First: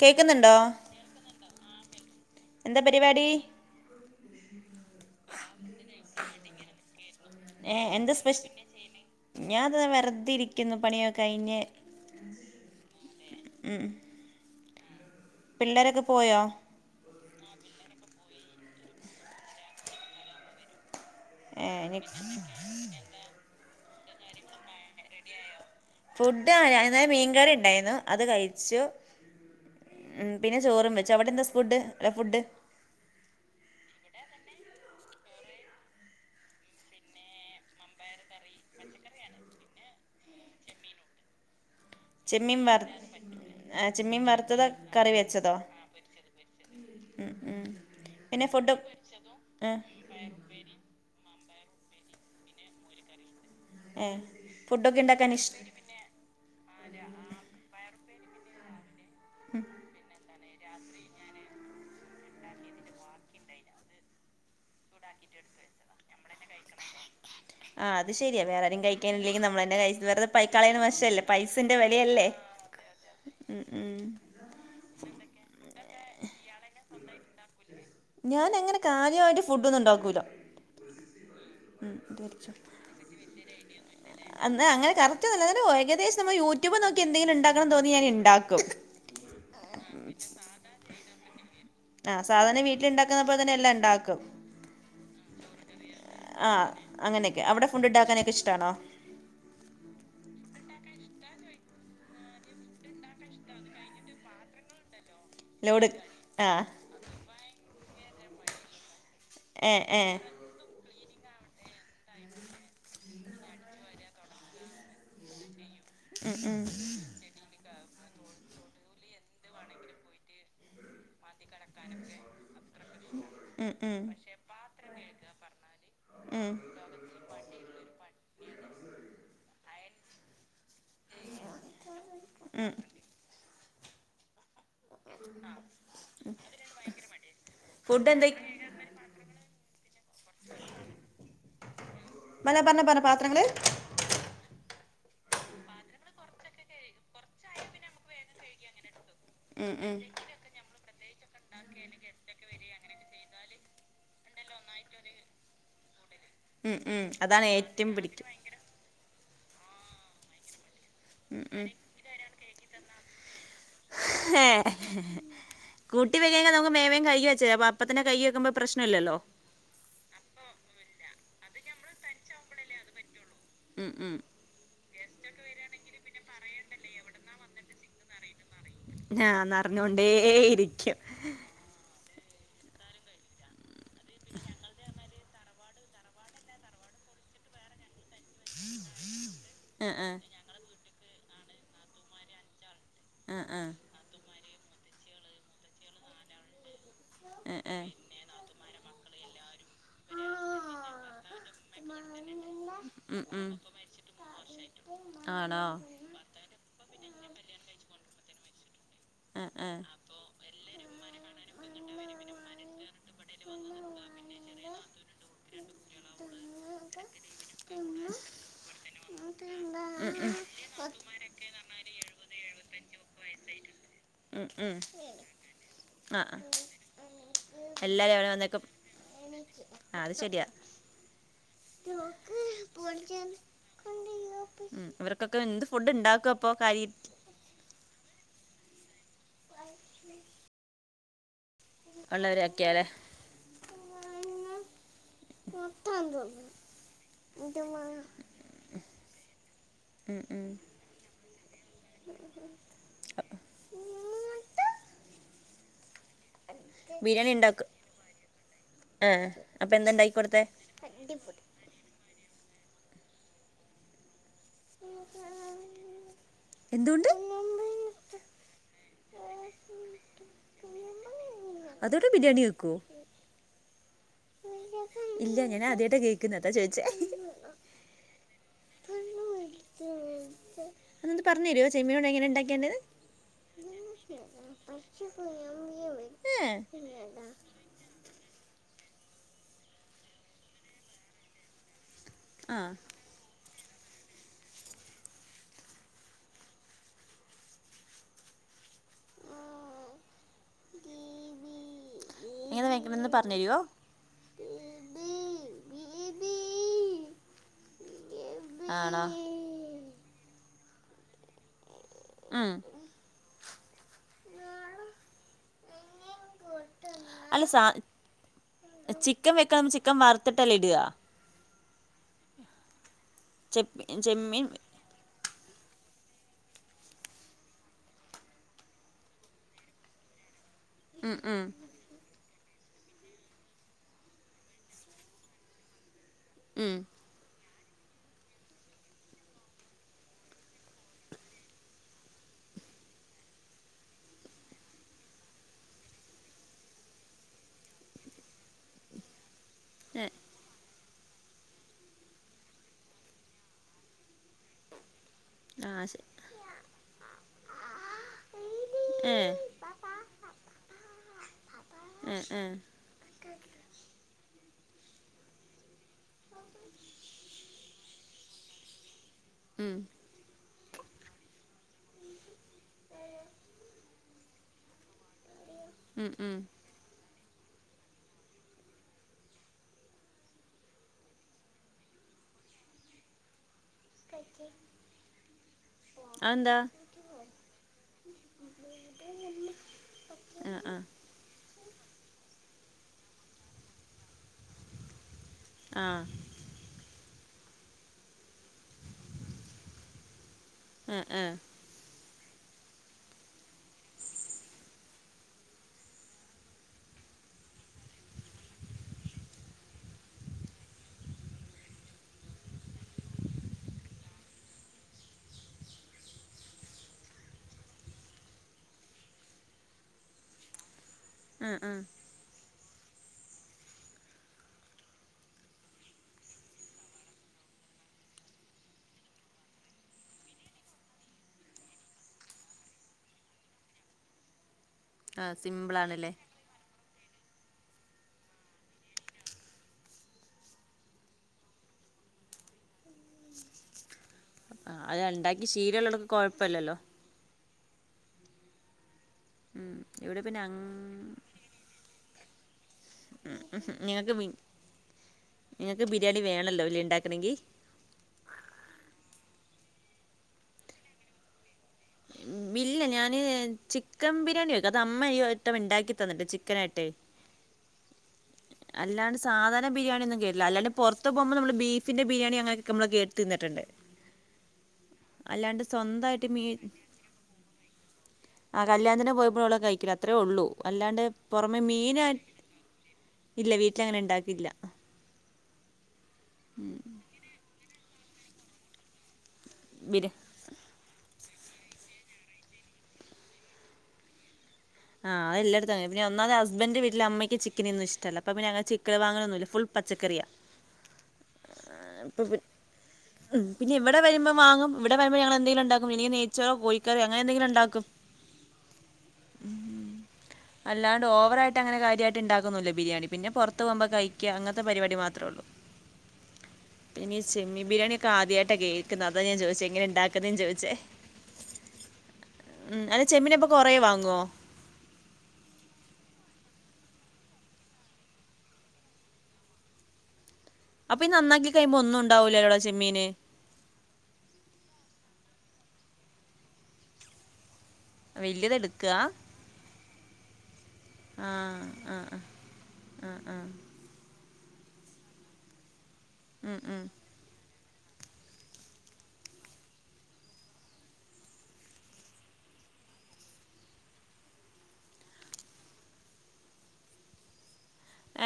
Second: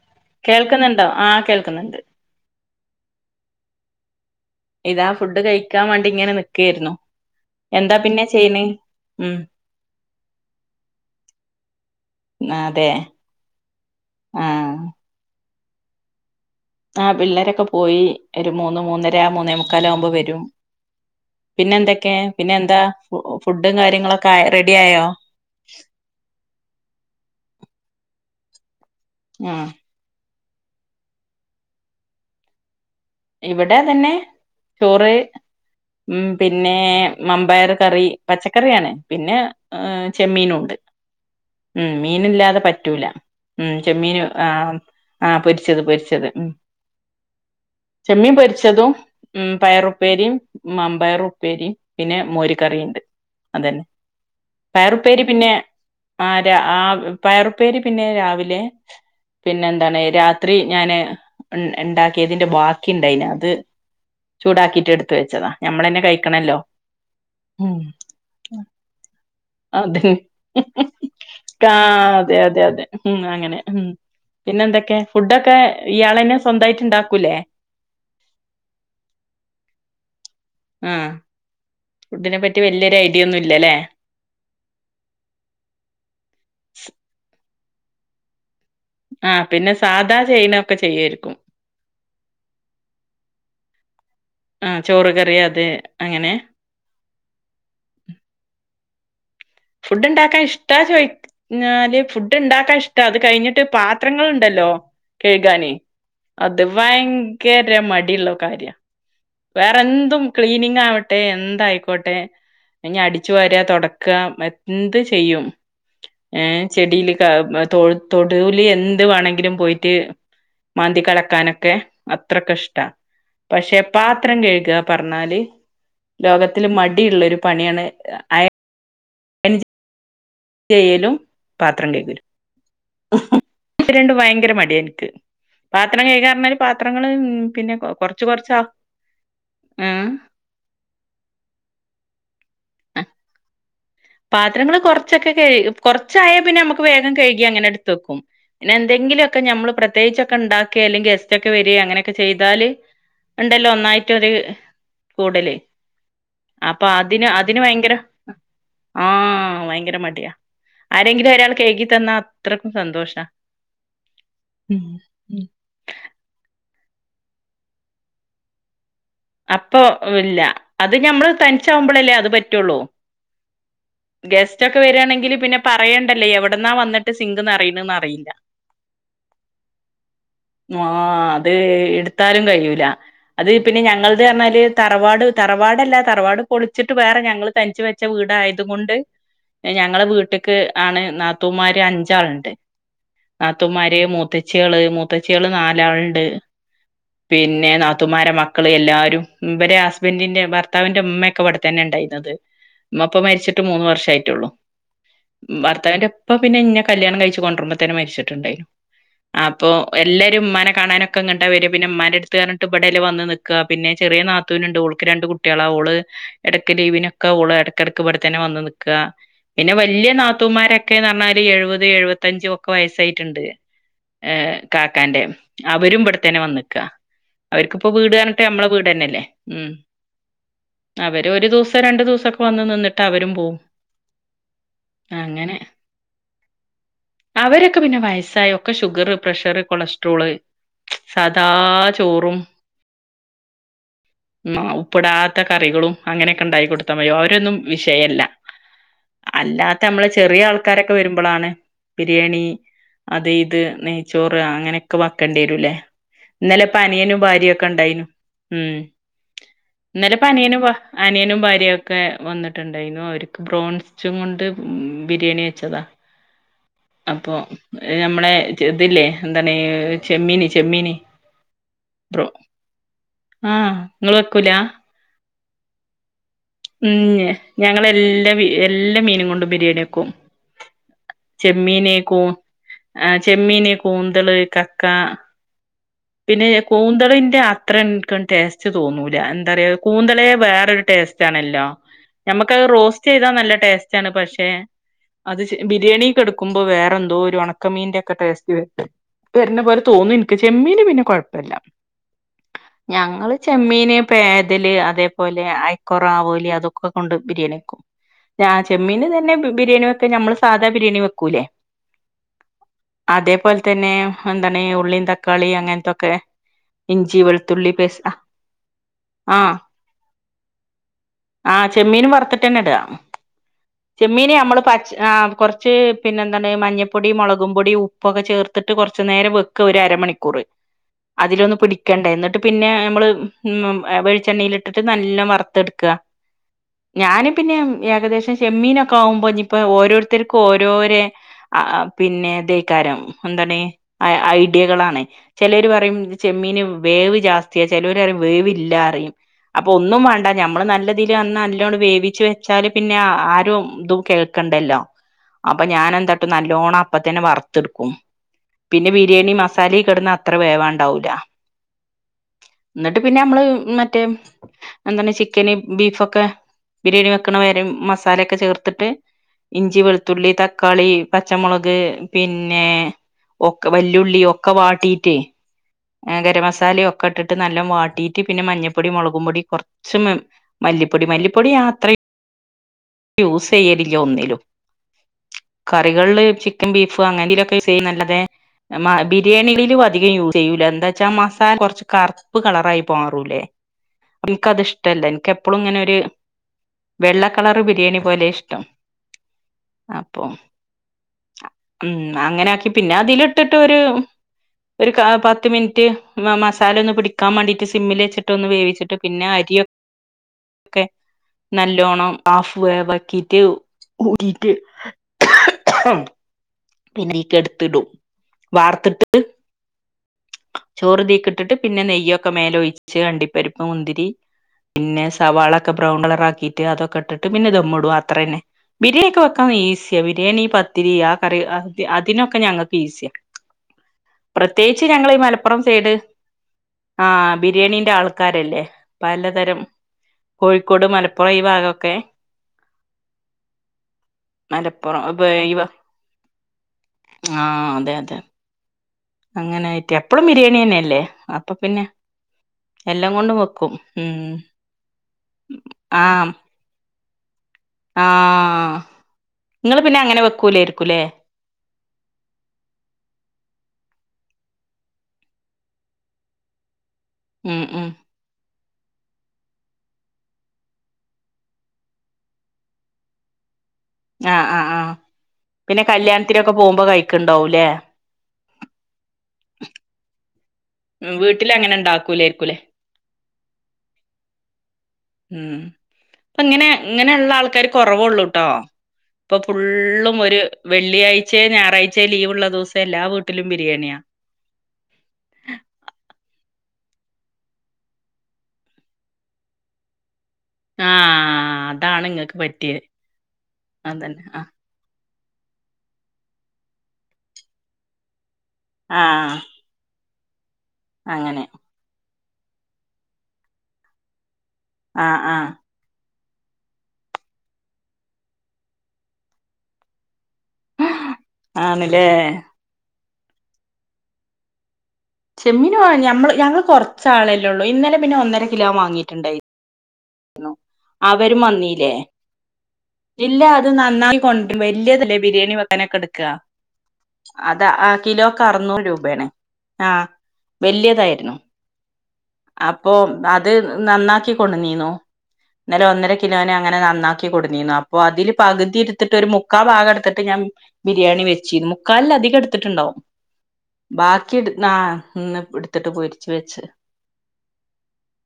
കേൾക്കുന്നുണ്ടോ കേൾക്ക്ന്ന്ണ്ടോ ആ കേൾക്ക്ന്ന്ണ്ട് എന്താ പരിപാടി ഇതാ ഫുഡ് കഴിക്കാവാണ്ടി ഇങ്ങനെ നിക്കേര്ന്നു ഏ എന്താ സ്പെഷ്യല് ഞാൻതാ വെർതെരിക്കുന്നു പണിയൊക്കെ കഴിഞ്ഞ് ആ അതെ ഉം ഉം ആഹ് പിള്ളേരൊക്കെ പോയോ ആ പിള്ളേരൊക്കെ പോയി ഒരു മൂന്ന് മൂന്നര മൂന്നേമുക്കാലാവുമ്പോ വരും ഏ പിന്നെ ഇനി എന്തൊക്കെ പിന്നെ എന്താ ഫുഡും കാര്യങ്ങളൊക്കെ ആ റെഡി ആയോ ഫുഡ് ആ അതേ മീൻകറി ഉണ്ടായിരുന്നു അത് കഴിച്ചു ആഹ് ഉം പിന്നെ ചോറും വെച്ച് അവിടെ എന്താ സ്ഫുഡ് അല്ല ഫുഡ് ഇവിടെ തന്നെ ചോറ് ഉം പിന്നെ മമ്പയർ കറി പച്ചക്കറിയാണ് പിന്നെ ചെമ്മീനുണ്ട് ഉം മീനില്ലാതെ ചെമ്മീൻ വറ പറ്റൂല ഉം ആ, ചെമ്മീൻ ചെമ്മീന് ആ വറുത്തതോ ആ ആ പൊരിച്ചത് പൊരിച്ചത് ഉം ഉ ഉം ചെമ്മീൻ പിന്നെ ഫുഡ് പൊരിച്ചതും ഉം ആ, പയർ ഉപ്പേരിയും മമ്പയറും പ്പേരിയും പിന്നെ മോര് കറിയുണ്ട് അതന്നെ ഏ ഫുഡൊക്കെ പയറുപ്പേരി ഉണ്ടാക്കാൻ പിന്നെ ഇഷ്ടം ആരാ ആ പയറുപ്പേരി പിന്നെ രാവിലെ പിന്നെ എന്താണ് രാ ത്രി ഞാന് ഉണ്ടാക്കിയതിന്റെ വാ ണ്ടായിന് അത് ചൂടാക്കിട്ട് എടുത്ത് വെച്ചതാ നമ്മള് തന്നെ കഴിക്കണല്ലോ ഉം ആ അത് ശരിയാ വേറെ ആരും കിക്കാനില്ലെങ്കിൽ നമ്മള് തന്നെ അതെ കഴിച്ചു വെറതെ പൈ കളയണത് മോശമല്ലേ ആ പൈസന്റെ വലിയല്ലേ അതെ അതെ അതെ ഉം അങ്ങനെ ഉം പിന്നെന്തൊക്കെ ഫുഡൊക്കെ ഇയാള് തന്നെ സ്വന്തമായിട്ട് ഉണ്ടാക്കൂലേ ഞാന് അങ്ങനെ കാര്യമായിട്ട് ഫുഡ് ഒന്നും ഉണ്ടാക്കൂല ആ ഉം, ഇത് ഫുഡിനെ വലിച്ചോ. പറ്റി വല്യരു ഐഡിയ ഒന്നും ഇല്ലല്ലോ അന്ന് അങ്ങനെ കററ്റ് [unintelligible] ഏകദേശം നമ്മൾ യൂട്യൂബ് നോക്കി എന്തെങ്കിലും ഉണ്ടോ ഉണ്ടാകാൻ തോന്നി ഞാൻ ഉണ്ടാക്കും ആ പിന്നെ സാധാ ചൈന ഒക്കെ ചെയ്യുന്ന ഒക്കെ ചെയ്യായിരിക്കും ആ സാധാരണ വീട്ടില് ഉണ്ടാക്കുന്നപ്പോലെ തന്നെ എല്ലാം ഉണ്ടാക്കും ആഹ് ചോറ് കറി അത് അങ്ങനെ ആ അങ്ങനെയൊക്കെ അവിടെ ഫുഡ് ഉണ്ടാക്കാനൊക്കെ ഇഷ്ടാണോ ഫുഡ് ഉണ്ടാക്കാൻ ഇഷ്ടാ ചോദിചാല് ഫുഡ് ഉണ്ടാക്കാൻ ഇഷ്ട അത് കഴിഞ്ഞിട്ട് പാത്രങ്ങള് ഉണ്ടല്ലോ ഓ കഴുകാനേ ലോഡ് ആ അത് ഭയങ്കര മടുള്ള കാര്യ ഏ വേറെ ഏ എന്തും ക്ലീനിംഗ് ആവ ട്ടെ എന്തായിക്കോട്ടെ ഇനി അടിച്ചു വരിക തുടക്ക എന്ത് ചെയ്യും ഉം, ഏ ഉം, ചെടിയിലെക്ക് ആകും മ തൊട് തൊടു കുലി എന്ത് വേണമെങ്കിലും പോയിട്ട് മാന്തി കളക്കാനെ ഒക്കെ അത്ര കഷ്ടാ ഉം, പക്ഷെ ഉം, പാത്രം കഴുക പറഞ്ഞാല് ഉം. ലോകത്തില് മടിയുള്ള ഒരു പണിയാണ് അയ ൻ ചെയലും പാത്രം കഴക്കലും രണ്ടും ഭയങ്കര മടി എനിക്ക് പാത്രം കഴ്കാഞ്ഞാല് പാത്രങ്ങള് ഫുഡ് എന്താ ആ ഉം പല പറ പറഞ്ഞ പാത്രങ്ങള് പാത്രങ്ങള് കുറച്ചൊക്കെ കഴകും കുറച്ചായൽ പിന്നെ നമുക്ക് വേഗം കഴുകി അങ്ങനെ എടുത്ത് വെക്കും പിന്നെ എന്തെങ്കിലുമൊക്കെ നമ്മള് ഉം, ഉം, പ്രതേകിച്ചൊക്കെ ഉണ്ടാക്കുക അല്ലെങ്കിൽ ഗസ്റ്റ് ഒക്കെ വരിക അങ്ങനൊക്കെ ചെയ്താല് ഉണ്ടല്ലോ ഒന്നായിട്ട് ഒരു കൂടല് ഉം, അപ്പം ഉം. അതിന് അതാണ് അതിന് ഏറ്റവും ഭയങ്കര പിടിക്കും ആ ഭയങ്കര മടിയാ ആരെങ്കിലും ഉം, ഒരാൾ ഉം. കഴുകി തന്നാ അത്രയ്ക്കും സന്തോഷാ ഹേ ഉം ഉം കൂട്ടി വരിക്ക ന മേവം കഴ്കി വച്ചേ അപ്പത്തന്നെ കഴുകി വെക്കുമ്പോ പ്രശ്ന ഇല്ലല്ലോ അപ്പൊ ഇല്ല അത് ഞമ്മള് തനിച്ചാവുമ്പോളല്ലേ അത് പറ്റുള്ളൂ ഉം ഉം ഗെസ്റ്റ് ഒക്കെ വരിയാണെങ്കിൽ പിന്നെ പറയണ്ടല്ലേ എവിടന്നാ വന്നി സിംഗ് നറയുന്നെയെന്ന് അറിയുന്നന്ന് അറിയില്ല ആഹ് ന്നറിഞ്ഞോണ്ടേ ഇരിക്കും ആ അതേ എടു ത്താലും കഴിയൂല അത് പിന്നെ ഞങ്ങ അത് പറഞ്ഞാല് തറവാട് തറവാടല്ല തറവാട് പൊളിച്ചിട്ട് വേറെ ഞങ്ങള് തനിച്ച് വെച്ച വീടായതു കൊണ്ട് ആഹ് ഞങ്ങളെ വീട്ട്ക്ക് ആണ് നാത്തൂമാര് അഞ്ചാളുണ്ട് ആഹ് ആഹ് ആഹ് നാത്തൂമാര് മൂത്ത മുത്തച്ചിയോൾ മൂത്തച്ചികള് നാലാള്ണ്ട് ആഹ് പിന്നെ ആഹ് നാതുമാരെ മക്കള് എല്ലാവ ഇവടെ ഹസ്ബന്റ്ന്റെ ഭർത്താവിന്റെ ഉമ്മക്കെ വടെത്തന്നെ ഉണ്ടായിന്നത് മ്മപ്പ ഉം ഉം മരിച്ചിട്ട് മൂന്ന് വർഷായിട്ടുള്ളൂ ആണോ ഭർത്താവിന്റെ ഇപ്പ പിന്നെ ഇന്നെ കല്യാണം കഴ കൊണ്ടുരുമ്പ തന്നെ മരിച്ചിട്ട് ണ്ടായിന്നു ആഹ് അപ്പോ ആഹ് എല്ലാരും മ്മാനെ കാണാനൊക്കെ ഇങ്ങട്ടാ വരാ പിന്നെ മ്മന്റെടുത്ത് പറഞ്ഞിട്ട് ഇവിടേൽ വന്ന് നിക്കാ പിന്നെ ചെറിയ നാത്തൂനുണ്ട് ഓൾക്ക് രണ്ട് കുട്ടിയോളാ ഓള് എടക്ക് ലീവിനൊക്കെ ഓള് എടകെടക്ക് വടെ തന്നെ വന്ന് നിക്ക ക്ക പിന്നെ വലിയ നാത്തൂമാരൊക്കെന്ന് പറഞ്ഞാല് എഴുപത് എഴുപത്തഞ്ചും ഒക്കെ വയസ്സായിട്ട്ണ്ട് ഉം അവരും ആഹ് ഇവിടെത്തന്നെ ആഹ് വന്ന്ക്കാ അവർക്കിപ്പോ വീട് എല്ലാരും അവിടെ വന്നേക്കും മ്മളെ വീട് തന്നെല്ലേ ഉ ആഹ് അത് ശരിയാ അവര് ഒരു ദിവസം രണ്ടു ദിവസൊക്കെ വന്ന് നിന്നിട്ട് അവരും പോവും അവർക്കൊക്കെ അങ്ങനെ എന്ത് ഫുഡ് ഉണ്ടാക്കും അപ്പൊ കാര്യയിട്ട് അവരൊക്കെ പിന്നെ വയസായ ഒക്കെ ഷുഗർ പ്രഷർ കൊളസ്ട്രോള് എന്താ ചോറും ഉള്ളവരൊക്കെയാലെ ആ് ഉപ്പിടാത്ത കറികളും അങ്ങനെക്കെ ഉണ്ടാകി കൊടുത്താൽ മതി അവരൊന്നും വിഷയല്ല അല്ലാത്ത മ്മള് ഉം ചെറിയ ഉം ആൾക്കാരൊക്കെ വരുമ്പളാണ് ബിരിയാണി അത് ഇത് നെയ്ച്ചോറ് അങ്ങനെയൊക്കെ വക്കേണ്ടി യെരുല്ലേ ഇന്നലെ പ നിയനു ബിരിയാണി ഭാര്യൊക്കെ ഉണ്ടാക്കും ണ്ടായിനു ഉ ആഹ് അപ്പൊ എന്താ ഇന്നല ഉണ്ടാക്കി ഇപ്പ കൊടുത്തേ അനിയനും അനിയനും ഭാര്യൊക്കെ വന്നിട്ട് ണ്ടായി അവർക്ക് ബറോണ്ച്ചും കൊ ബിരിയാണി വെച്ചതാ എന്തുകൊണ്ട് അപൊ ഞ്ഞമ്മളേ അതല്ലേ എന്താണ് ചെമ്മീനി ചെമ്മീനി അതോട്ടെ ബിരിയാണി വെക്കോ ആഹ് ങ്ങള് വെക്കൂല ഇല്ല ഞാനാദ്യയിട്ടാ കേക്ക് മ ഞങ്ങ എല്ലാ എല്ലാ മീനും കൊണ്ടും ബിരിയാണിഎക്കും അതൊന്ന് പറഞ്ഞു തരുമോ ചെമ്മീനോട് ചെമ്മീനെക്കൂ എങ്ങനെ ഉണ്ടാക്കേണ്ടത് ആ ചെമ്മീന് കൂന്തള് കക്ക ഏ പിന്നെ കൂന്തളിന്റെ അത്ര ടേസ്റ്റ് തോന്നൂല എന്താ റയാ കൂന്തളേ വേറൊരു ടേസ്റ്റ് ആണല്ലോ ആ നഞമ്മക്കത് റോസ്റ്റ് ചെയ്താ നല്ല ടേസ്റ്റാണ് പക്ഷെ അത് ബിരിയാണിെക് എടുക്കുമ്പോ വേറെന്തോ ഒരു ഒണക്കമീന്റെ ഒക്കെ ടേസ്റ്റ് വര്ണ്ട് വരുന്ന പോലെ തോന്നു നിക്ക് ചെമ്മീന് പിന്നെ കൊഴപ്പില്ല [unintelligible] ഞങ്ങള് തരുമോ ചെമ്മീന് പേതല് അതേപോലെ അയക്കോറാവോലി അതൊക്കെ കൊണ്ട് ബിരിയാണി വക്കും ആണോ ചെമ്മീന് തന്നെ ബിരിയാണി വെക്കാ നമ്മള് സാധാ ബിരിയാണി വെക്കൂലേ ഉം അതേപോലെ തന്നെ എന്താണ് ഉള്ളീും തക്കാളി അങ്ങൻത്തൊക്കെ ഇഞ്ജീ അല്ല സാ വെള്ത്തുള്ളി പേസ്റ്റ് ചിക്കൻ ആ വെക്കണം ചിക്കൻ വറുത്തിട്ടല്ലെ ഇടുക ആ ചെമ്മീന വറത്തിട്ട് തന്നെ ഇടാ ചെമ്മീൻ നമ്മള് പച്ച ആ കുറച്ച് പിന്നെ എന്താണ് മഞ്ഞപ്പൊടി മുളകും പൊടി ഉപ്പൊക്കെ ചേർത്തിട്ട് കൊറച്ചു നേരം വെക്കാ ഒരു അരമണിക്കൂർ ഉം ഉം അതിലൊന്ന് പിടിക്കണ്ടേ എന്നിട്ട് പിന്നെ നമ്മള് ഉ വെളിച്ചെണ്ണയിലിട്ടിട്ട് നല്ല വറത്തെടുകക്കാ ഉം ഞാന് പിന്നെ ഏകദേശം ചെമ്മീനൊക്കെ ആകുമ്പോൾ ഇഞ്ഞിപ്പോ ഓരോരു ക്ക് ഓരോരെ അ പിന്നെ ഇതേക്കാരം എന്താണ് ഐഡിയകളാണ് ചിലര് പറയും ചെമ്മീന് വേവ് ജാസ്തിയ ചിലര് വേവില്ല പറയും അപ്പൊ ഒന്നും ഏ വേണ്ട ഞമ്മള് നല്ല തിൽ നല്ലോ വേവിച്ച് വെച്ചാല് പിന്നെ ആരും ഇതും കേൾക്കണ്ടല്ലേ അപ്പൊ ആ ഞാാന ശരി എന്താട്ടും നല്ലോണം അപ്പ തന്നെ വറത്തെടുക്കും പിന്നെ ഏ ബിരിയാണി മസാലയും കിടന്ന് അത്ര വേവാണ്ടാവൂല! ഏ ഏ എന്നിട്ട് പിന്നെ നമ്മള് മറ്റേ- എന്തന്നെ ചിക്കന് ബീഫൊക്കെ ബിരിയാണി വെക്കണ വരം മസാലൊക്കെ ചേർത്തിട്ട് ഉം ഇഞ്ചി വെളുത്തുള്ളി, തക്കാളി, പച്ചമുളക്, പിന്നെ ഒ വല്ലുള്ളി ഒക്കെ വാട്ടീട്ട്- ഉം ഉം ഗരം മസാലയും ഒക്കെ ഇട്ട്് നല്ല വാട്ടിയിട്ട് പിന്നെ മഞ്ഞപ്പൊടി, മുളകും പൊടി, കുറച്ച് മല്ലിപ്പൊടി, മല്ലിപ്പൊടി അത്ര ഉ യൂസ് ചെയ്യരില്ല ഒന്നിലും കറികളില് അതെന്താ ചിക്കൻ, ബീഫ് അങ്ങനന്തെലൊക്കെ ചെയ നല്ലതെ- ബിരിയാണിയിലും അധികം യൂസ് ചെയ്യൂല ആഹ് എന്താ വെച്ചാൽ മസാല കുറച്ചു കറുപ്പ് കളറായി മാറൂലേ എനിക്കത് ഇഷ്ടല്ല എനിക്ക് െപ്പോളും ആഹ് ഇങ്ങനെ ഒരു ആഹ് വെള്ള കള- ബിരിയാണി പോലെ ഇഷ്ടം അപ്പൊ- ആഏ ആഏ ഉം അങ്ങനെ ആക്കി പിന്നെ അതില ഇട്ടിട്ടൊരു ഒരു പത്ത് മിനിറ്റ് മസാല ഒന്ന് പിടിക്കാൻ വേണ്ടിട്ട് സിമ്മിൽ വെച്ചിട്ട് ഒന്ന് വേവിച്ചിട്ട് പിന്നെ ആ.. [unintelligible] നല്ലോണം പോ ബാക്കിട്ട ഉടിട്ട പിന്നീക്ക് എടുത്തിടും വാർത്തെട്ട് ചോറുതീക്ക ഇട്ടിട്ട് ആഹ് പിന്നെ ആഹ് നെയ്യൊക്കെ മേല ഒഴിച്ച് അണ്ടിപ്പരിപ്പ്, മുന്തിരി, പിന്നെ സവാളൊക്കെ ബ്രൗൺ കളറ ആക്കിട്ട് അതൊക്കെ ഇട്ടിട്ട് പിന്നെ ഇത്മ്മിടും അത്ര തന്നെ. ബിരിയാണിയ ഒക്കെ വെക്കാന്ന് ഈസിയാ ബിരിയാണി പത്തിരി ആ കറി അതിനൊക്കെ ഞങ്ങൾക്ക് ഈസിയാ [inaudible] പ്രത്യേകിച്ച് ഞങ്ങീ ആഹ് മലപ്പുറം സൈഡ് സിമ്പിളാണല്ലേ ആഹ ബിരിയാണീന്റെ ആൾക്കാരല്ലേ അപ്പ പലതരം- കോഴിക്കോട് മലപ്പുറം ഈ ഭാഗമൊക്കെ ആഹ് അത് മലപ്പുറം ഉണ്ടാക്കി സീരിയലടക്ക കൊഴപ്പല്ലല്ലോ ആഹ് അതെ അതെ. ഉം അങ്ങനായിട്ട് ഇവിടെ എപ്പളും പിന്നെ ബിരിയാണി അങ് തന്നെയല്ലേ അപ്പൊ പിന്നെ- എല്ലാം കൊണ്ടും വെക്കും ഉം നിങ്ങക്ക് ബിരിയാണി വേണല്ലോ ഇല്ല ഉണ്ടാക്കണമെങ്കി- ആഹ് നിങ്ങള് പിന്നെ അങ്ങനെ വെക്കൂലോയിരിക്കൂല്ലേ ഇല്ല ഞാന് ചിക്കൻ ബിരിയാണി വെക്കും അത് അമ്മ ട്ടം ഉണ്ടാക്കി തന്നിട്ട് ചിക്കനായിട്ടേ ഉം ഉം അല്ലാണ്ട്ാധണ ബിരിയാണിയന്നും കേട്ടില്ലല്ലാണ്ട് പുറത്ത് പോകുമ്പോ നമ്മള് ബീഫിന്റെ ബിരിയാണി അങ്ങനെയൊക്കെ നമ്മള് കേട്ടുതിന്നട്ടുണ്ട് ആഹ് ആഹ് ആഹ് പിന്നെ സ്വന്തമായിട്ട് കല്യാണത്തിനൊക്കെ പോകുമ്പോ കഴിക്കണ്ടാവുംല്ലേ ആഹ് കല്യാണത്തിന് പോുമ്പോഓളെ കഴിക്കില്ല അത്രേ ഉള്ളൂ അല്ലാണ്ട് ഉം വീട്ടിൽ പുറമെ അങ്ങനെ മീന് ഉണ്ടാക്കൂലരിക്കൂലെ ഇല്ല വീട്ടില അങ്ങനെ ഉണ്ടാക്കില്ല ഉം കുറവള്ളൂട്ടോ ഇപ്പൊ ബിരി ഫുള്ളും ഒരു വെള്ളിയാഴ്ച ഴച്ചെ ഞായറാഴ്ചയ ലീവള്ള ദിവസം എല്ലാ വീട്ടിലും ബിരിയാണിയാ ആഹ്ത എല്ലടത്തെ പിന്ന ഒന്നാമ ഹസ്ബൻഡന്റെ വീട്ടില് അമ്മയ്ക്ക്ക്കിനന്ന ഇഷ്ടല്ല അപ്പ പിന്നെ അന ചിക്കൻ വാങ്ങണൊന്നുമില്ല ഫുൾ പച്ചക്കറിയ ആഹ് അതാണ് ഇപ്പ ഇങ്ങക്ക് പറ്റിയത് പിന്നെ ഇവിടെ അതന്നെ വരുമ്പോ ആഹ് വാങ്ങും ഇവിടെ രുഞങ്ങ എന്തങ്കിലും ഉണ്ടാക്കും എനിക്ക് ന നേച്ചോറോ കോഴിക്കറോ അങ്ങനെന്തങ്കിലും ഉണ്ടാക്കും ആഹ് അല്ലാണ്ട് ഓവറായിട്ട് അങ്ങനെ കാര്യമായിട്ട് ഉണ്ടാക്കുന്നുില്ല ബിരിയാണ പിന്നെ പുറത്ത് പോുമ്പോ കിക്കുക അങ്ങ പരിപാടി ആഹ് മാത്രമേ ഉള്ളൂ ആഹ് പിന്ന ഈ ചെമ്മീൻ ബിരിയാണി ഒക്കെ ആദ്യമായിട്ടാണ് കേൾക്കുന്നത് അതാ ഞാൻ ചോദിച്ച എങ്ങനെ ഉണ്ടാക്കുന്നെ ക്കുന്നെ ചോദിച്ചേ ആണ്ല്ലേ ഉം അല്ല ചെമ്മീനിപ്പൊ കൊറേ വാങ്ങുവോ ചെമ്മീൻ വാ ഞമ്മ ഞങ്ങള് കൊറച്ച ആളെല്ലേ ഉള്ളു ഇന്നലെ പിന്നെ ഒന്നര കിലോ വാങ്ങിട്ടുണ്ടായി [inaudible] അവരും നന്നാക്കി കഴിയുമ്പോ വന്നില്ലേ ഒന്നും ഉണ്ടാവൂലല്ലോടാ ചെമ്മീന് ഇല്ല അത് നന്നായി കൊണ്ട് വരും വലിയതല്ല ബിരിയാണി വെക്കനൊക്കെ എടുക്കുക അതാ ആ കിലോക്കെ വല്യത് അറുന്നൂറ് എടുക്കാ രൂപയണേ ആഹ് ആ വലിയതായിരുന്നു ആ ആ അപ്പൊ ആ ആ അത് നന്നാക്കി കൊണ്ട് വന്നീന്നോ എന്നാല ഒന്നര കിലോനെ ഉം അങ്ങനെ ഉം നന്നാക്കി കൊടുക്ക അപ്പൊ അതില് പകുതി ഇടുത്തിട്ട് ഒരു മുക്കാ ഭാഗ എടുത്തിട്ട് ഞാൻ ബിരിയാണി വെച്ചി മുക്കാല അധികം എടുത്തിന് എടുത്തിട്ടുണ്ടാവും ബാക്കി എടു ആ ഇന്ന് എടുത്തിട്ട് പൊരിച്ച വെച്ച്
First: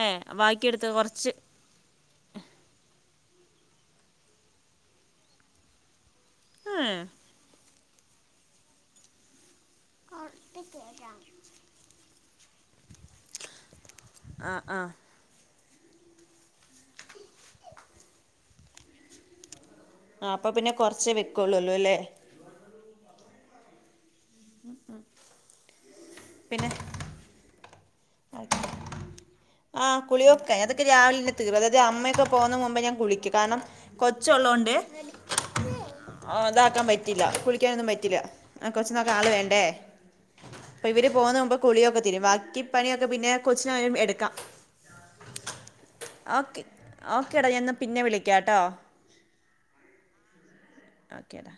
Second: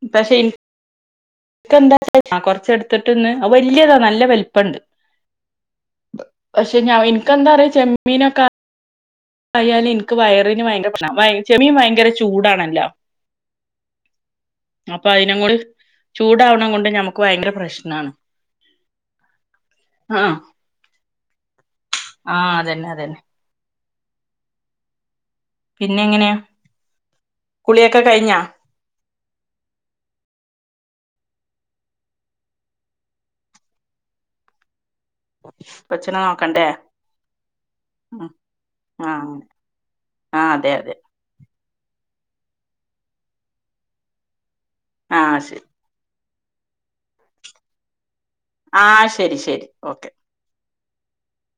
ഏഹ് ബാക്കിയെടുത്ത് കുറച്ച് എന്താ കൊറച്ച എടുത്തിട്ട് ഇന്ന് അത് വലിയതാ നല്ല വലിപ്പമുണ്ട് ഏ പക്ഷെ ഞാൻ എനക്ക് എന്താ പറയാ ചെമ്മീനൊക്കെ ആയാലും എനിക്ക് വയറിന് ഭയങ്കര പ്രശ്നമാ ചെമ്മീൻ ഭയങ്കര ചൂടാണല്ലോ ആ ആ അപ്പൊ അതിന കൂടി ചൂടാവണം കൊണ്ട് ഞമ്മക്ക് ഭയങ്കര പ്രശ്നമാണ് ആ അപ്പൊ പിന്നെ കൊറച്ചേ വെക്കുള്ളല്ലോ അല്ലേ ആ അതന്നെ അതന്നെ ഉം ഉം പിന്നെ എങ്ങനെയാ കുളിയൊക്കെ കഴിഞ്ഞാ ആഹ് കുളി ഒക്കെ ഞാൻ അതൊക്ക രാവിലെന്നെ തീർ അതായത് അമ്മയക്കെ പോകുന്ന മുമ്പ് ഞാൻ കുളിക്കും കാരണം കൊച്ച് ഉള്ളാണ്ട് കൊച്ചിനെ നോക്കണ്ടേ ഇതാക്കാൻ പറ്റില്ല കുളിക്കാനൊന്നും പറ്റില്ല കൊ ഒരാള് ആ വേണ്ടേ ആ അതെ അപ്പൊ അതെ ഇവര് പോകുന്ന മുമ്പ് കുളിയൊക്കെ തീരും ബാക്കി പണിയൊക്കെ പിന്നെ കൊച്ചിനായാലും എടുക്കാം ആ ശരി ഓക്കെ ഓക്കെ എടാ ഞാനെന്ന് പിന്നെ വിളിക്കാം ആ ശരി ശരി ഓക്കെ ഓക്കെടാ